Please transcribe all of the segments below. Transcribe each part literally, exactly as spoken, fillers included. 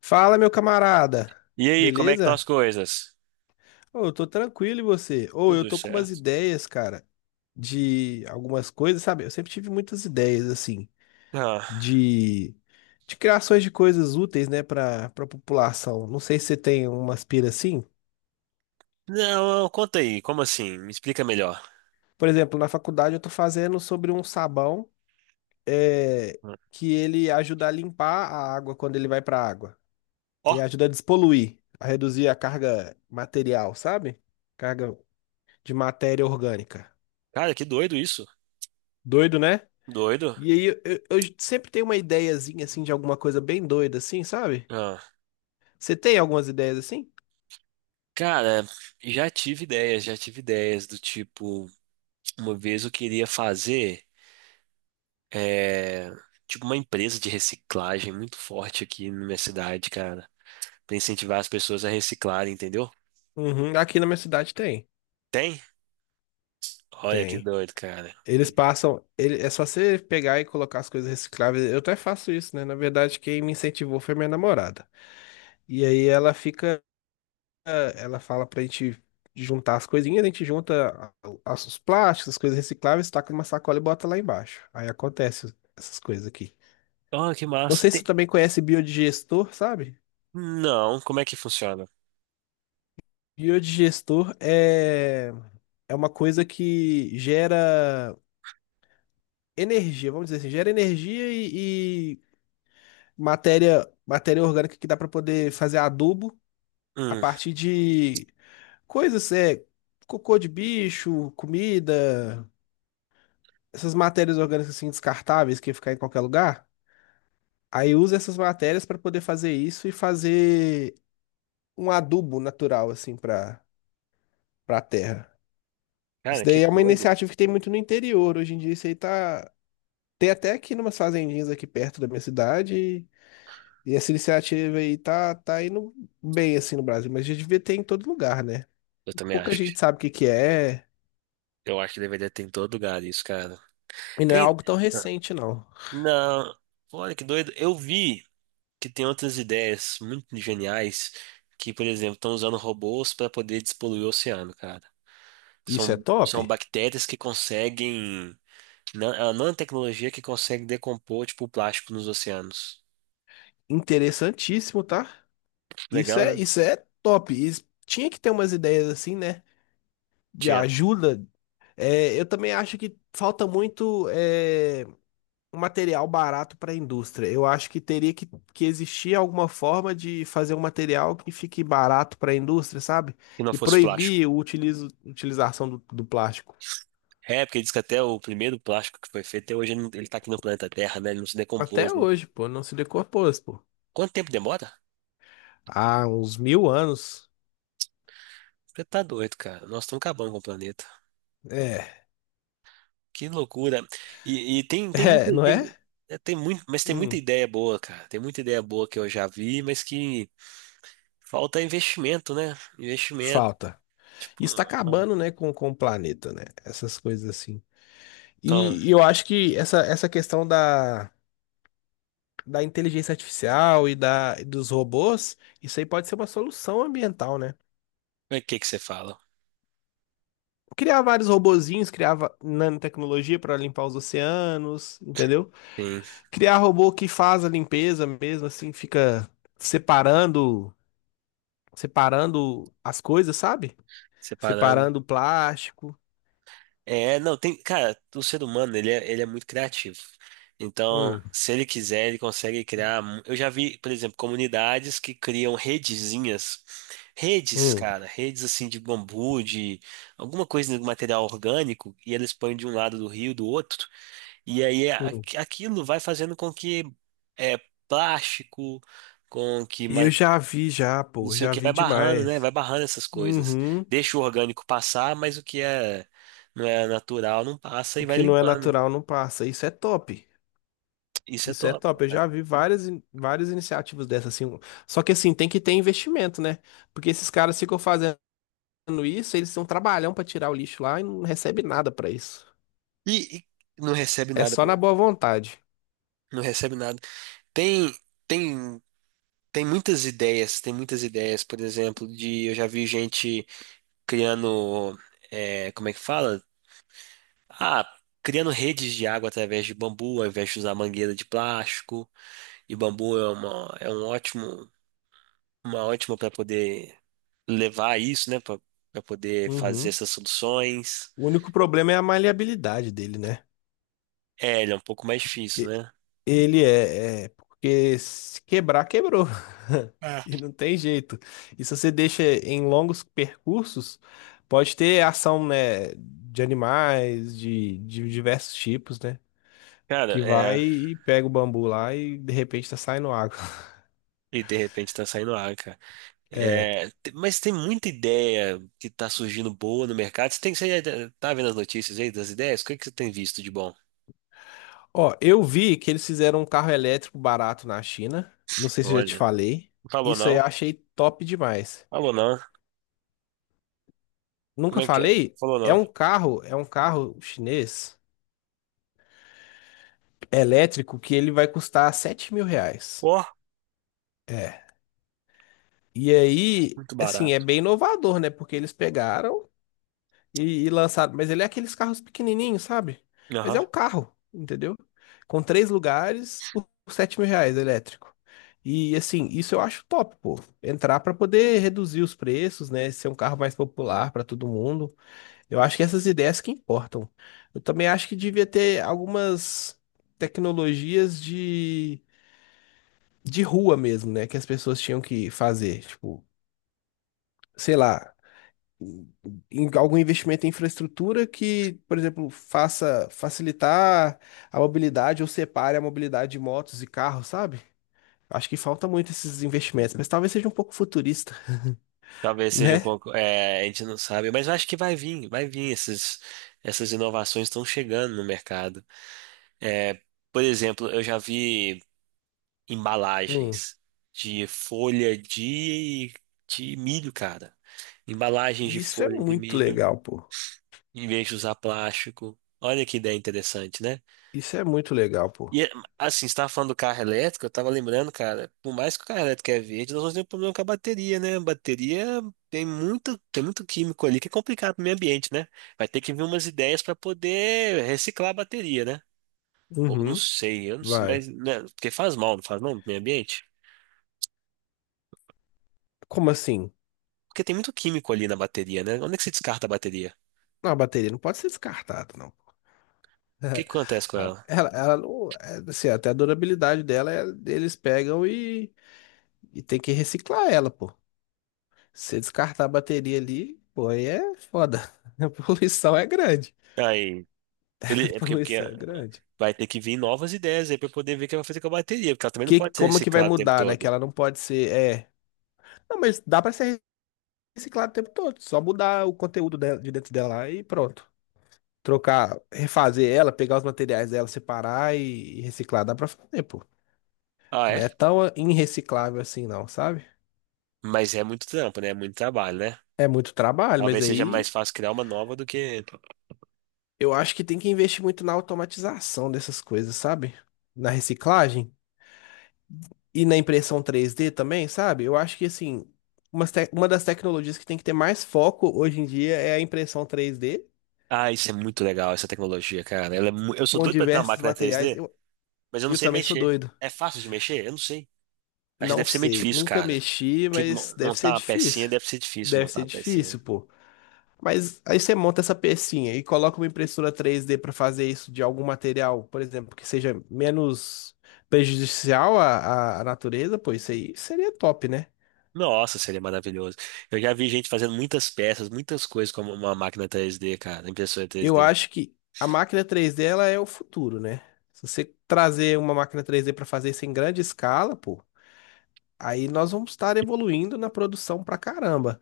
Fala, meu camarada. E aí, como é que estão as Beleza? coisas? Ô, eu tô tranquilo e você? Ou eu Tudo tô com umas certo. ideias, cara, de algumas coisas, sabe? Eu sempre tive muitas ideias assim Ah, de de criações de coisas úteis, né, para para população. Não sei se você tem umas pira assim. não, conta aí, como assim? Me explica melhor. Por exemplo, na faculdade eu tô fazendo sobre um sabão é, que ele ajuda a limpar a água quando ele vai pra água. Ó, Ele ajuda a despoluir, a reduzir a carga material, sabe? Carga de matéria orgânica. cara, que doido isso. Doido, né? Doido. E aí eu, eu- eu sempre tenho uma ideiazinha assim de alguma coisa bem doida assim, sabe? Ah, Você tem algumas ideias assim? cara, já tive ideias, já tive ideias do tipo, uma vez eu queria fazer, é, tipo, uma empresa de reciclagem muito forte aqui na minha cidade, cara, pra incentivar as pessoas a reciclarem, entendeu? Uhum, aqui na minha cidade tem. Tem? Olha que Tem. doido, cara. Eles passam, ele- é só você pegar e colocar as coisas recicláveis. Eu até faço isso, né? Na verdade, quem me incentivou foi minha namorada. E aí ela fica, eh, ela fala pra gente juntar as coisinhas, a gente junta a- as- os plásticos, as coisas recicláveis, taca numa sacola e bota lá embaixo. Aí acontece essas coisas aqui. Ó, que Não massa. sei se você Tem. também conhece biodigestor, sabe? Não, como é que funciona? Biodigestor é, é uma coisa que gera energia, vamos dizer assim, gera energia e, e matéria, matéria orgânica que dá para poder fazer adubo a Hum, partir de coisas, é, cocô de bicho, comida, essas matérias orgânicas assim descartáveis que ia ficar em qualquer lugar. Aí usa essas matérias para poder fazer isso e fazer um adubo natural assim para para a terra. Isso cara, que daí é uma doido. iniciativa que tem muito no interior. Hoje em dia isso aí tá. Tem até aqui umas fazendinhas aqui perto da minha cidade. E essa iniciativa aí tá, tá indo bem assim no Brasil, mas já devia ter em todo lugar, né? Eu também Pouca acho que. gente sabe o que que é, Eu acho que deveria ter em todo lugar isso, cara. e não é Tem. algo tão recente, não. Não. Olha que doido. Eu vi que tem outras ideias muito geniais que, por exemplo, estão usando robôs para poder despoluir o oceano, cara. Isso é São, top? são bactérias que conseguem. nan- É uma nanotecnologia que consegue decompor, tipo, o plástico nos oceanos. Interessantíssimo, tá? Isso Legal, é, né? isso é top. Isso- tinha que ter umas ideias assim, né? De Tinha. ajuda. É, eu também acho que falta muito. é, um material barato para a indústria. Eu acho que teria que, que existir alguma forma de fazer um material que fique barato para a indústria, sabe? Que não E fosse plástico. proibir o utilizo, utilização do, do plástico. É, porque diz que até o primeiro plástico que foi feito, até hoje ele não- ele tá aqui no planeta Terra, né? Ele não se decompôs, Até né? hoje, pô, não se decompôs, pô. Quanto tempo demora? Há uns mil anos. Você tá doido, cara. Nós estamos acabando com o planeta. É, Que loucura. E, e tem, tem, é, muito- não é? tem, é, tem muito, mas tem muita Hum, ideia boa, cara. Tem muita ideia boa que eu já vi, mas que falta investimento, né? Investimento. falta. Tipo, Isso tá ah, acabando, né, com, com o planeta, né? Essas coisas assim. então, E, e eu acho que essa, essa questão da da inteligência artificial e da, dos robôs, isso aí pode ser uma solução ambiental, né? o que que você fala? Criar vários robozinhos, criar va- nanotecnologia para limpar os oceanos, entendeu? Sim, Criar robô que faz a limpeza mesmo, assim, fica separando, separando as coisas, sabe? separando. Separando o plástico. É, não, tem, cara, o ser humano, ele é, ele é muito criativo. Então, Hum, se ele quiser, ele consegue criar. mu- Eu já vi, por exemplo, comunidades que criam redezinhas. Redes, hum, cara, redes assim de bambu, de alguma coisa de material orgânico, e eles põem de um lado do rio, do outro, e aí a- hum. aquilo vai fazendo com que é, plástico, com que Eu já vi já, não pô, sei o já que, vi vai barrando, né? Vai demais. barrando essas coisas. Uhum. Deixa o orgânico passar, mas o que é não é natural não passa O e vai que não é limpando. natural não passa. Isso é top. Isso é Isso é top, top. Eu cara. já vi várias, in- várias iniciativas dessas, assim. um, Só que, assim, tem que ter investimento, né? Porque esses caras ficam fazendo isso, eles têm um trabalhão pra tirar o lixo lá e não recebe nada pra isso. E, e não recebe É nada só pra na ele. boa vontade. Não recebe nada. Tem, tem, tem muitas ideias, tem muitas ideias, por exemplo, de eu já vi gente criando, é, como é que fala? Ah, criando redes de água através de bambu, ao invés de usar mangueira de plástico. E bambu é uma, é um ótimo, uma ótima para poder levar isso, né, para poder fazer Uhum. essas soluções. O único problema é a maleabilidade dele, né? É, ele é um pouco mais difícil, E- né? Ele é, é- Porque se quebrar, quebrou. É. E não tem jeito. E se você deixa em longos percursos, pode ter ação, né, de animais, de, de diversos tipos, né? Cara, Que vai é. e pega o bambu lá e de repente tá saindo água. E de repente tá saindo ar, cara. É. É, te- mas tem muita ideia que tá surgindo boa no mercado. Você tem, você já tá vendo as notícias aí das ideias? O que é que você tem visto de bom? Ó, eu vi que eles fizeram um carro elétrico barato na China. Não sei se eu já te Olha, falei. falou Isso aí não, eu achei top demais. falou não. Nunca Como é que é? falei? Falou É não. um carro, é um carro chinês elétrico que ele vai custar sete mil reais. Ó, É. E aí, muito assim, é barato. bem inovador, né? Porque eles pegaram e, e lançado. Mas ele é aqueles carros pequenininhos, sabe? Mas Aham. é um carro, entendeu? Com três lugares por sete mil reais elétrico. E assim, isso eu acho top, pô. Entrar para poder reduzir os preços, né? Ser um carro mais popular para todo mundo. Eu acho que essas ideias que importam. Eu também acho que devia ter algumas tecnologias de, de rua mesmo, né? Que as pessoas tinham que fazer. Tipo, sei lá em algum investimento em infraestrutura que, por exemplo, faça facilitar a mobilidade ou separe a mobilidade de motos e carros, sabe? Acho que falta muito esses investimentos, mas talvez seja um pouco futurista, Talvez seja um né? pouco. É, a gente não sabe, mas eu acho que vai vir, vai vir. Essas, essas inovações estão chegando no mercado. É, por exemplo, eu já vi Hum. embalagens de folha de, de milho, cara. Embalagens de Isso é folha de muito milho, legal, pô. em vez de usar plástico. Olha que ideia interessante, né? Isso é muito legal, pô. E assim, você estava falando do carro elétrico, eu estava lembrando, cara, por mais que o carro elétrico é verde, nós vamos ter um problema com a bateria, né? A bateria tem muito, tem muito químico ali que é complicado para o meio ambiente, né? Vai ter que vir umas ideias para poder reciclar a bateria, né? Ou não Uhum. sei, eu não sei, Vai. mas, né, porque faz mal, não faz mal pro meio ambiente? Como assim? Porque tem muito químico ali na bateria, né? Onde é que se descarta a bateria? O Não, a bateria não pode ser descartada, não. que que acontece com A- ela? Ela, ela não, é, assim, até a durabilidade dela, é- eles pegam e, e tem que reciclar ela, pô. Se você descartar a bateria ali, pô, aí é foda. A poluição é grande. Aí, A ele- é porque, porque, poluição é grande. vai ter que vir novas ideias aí pra eu poder ver o que vai fazer com a bateria, porque ela também não Que, pode ser como que vai reciclada o tempo mudar, né? Que todo. ela não pode ser. É. Não, mas dá pra ser reciclado o tempo todo. Só mudar o conteúdo dela, de dentro dela lá e pronto. Trocar, refazer ela, pegar os materiais dela, separar e, e reciclar. Dá pra fazer, pô. Ah, Não é? é tão irreciclável assim, não, sabe? Mas é muito trampo, né? É muito trabalho, né? É muito trabalho, mas Talvez seja mais aí fácil criar uma nova do que. eu acho que tem que investir muito na automatização dessas coisas, sabe? Na reciclagem. E na impressão três D também, sabe? Eu acho que, assim, umas te- uma das tecnologias que tem que ter mais foco hoje em dia é a impressão três D, Ah, isso é muito legal, essa tecnologia, cara. Ela é mu- Eu sou com doido pra ter uma diversos máquina materiais. três dê, Eu, mas eu não eu sei também sou mexer. doido. É fácil de mexer? Eu não sei. Acho que Não deve ser meio sei, difícil, nunca cara. mexi, Que mas mo- deve Montar ser uma pecinha difícil. deve ser difícil Deve montar ser uma difícil, pecinha. pô. Mas aí você monta essa pecinha e coloca uma impressora três D para fazer isso de algum material, por exemplo, que seja menos prejudicial à, à à natureza, pô, isso aí seria top, né? Nossa, seria maravilhoso. Eu já vi gente fazendo muitas peças, muitas coisas com uma máquina três dê, cara, impressora três Eu d acho que a máquina três D ela é o futuro, né? Se você trazer uma máquina três D para fazer isso em grande escala, pô, aí nós vamos estar evoluindo na produção pra caramba.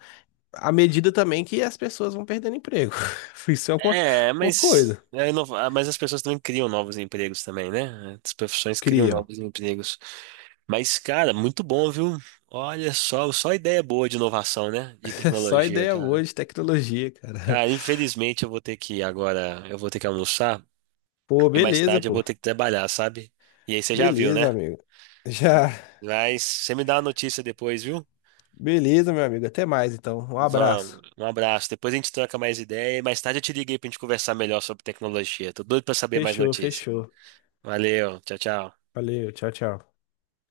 À medida também que as pessoas vão perdendo emprego. Isso é uma, É, uma mas, coisa. é inova- ah, mas as pessoas também criam novos empregos também, né? As profissões criam Criam. novos empregos. Mas, cara, muito bom, viu? Olha só, só ideia boa de inovação, né? De É só tecnologia, ideia boa cara. de tecnologia, cara. Cara, infelizmente eu vou ter que ir agora, eu vou ter que almoçar Pô, e mais beleza, tarde eu vou pô. ter que trabalhar, sabe? E aí você já viu, Beleza, né? amigo. Já. Mas você me dá uma notícia depois, viu? Beleza, meu amigo. Até mais, então. Um abraço. Vamos, um abraço. Depois a gente troca mais ideia e mais tarde eu te liguei pra gente conversar melhor sobre tecnologia. Tô doido pra saber mais Fechou, notícias. fechou. Valeu, tchau, tchau. Valeu, tchau, tchau.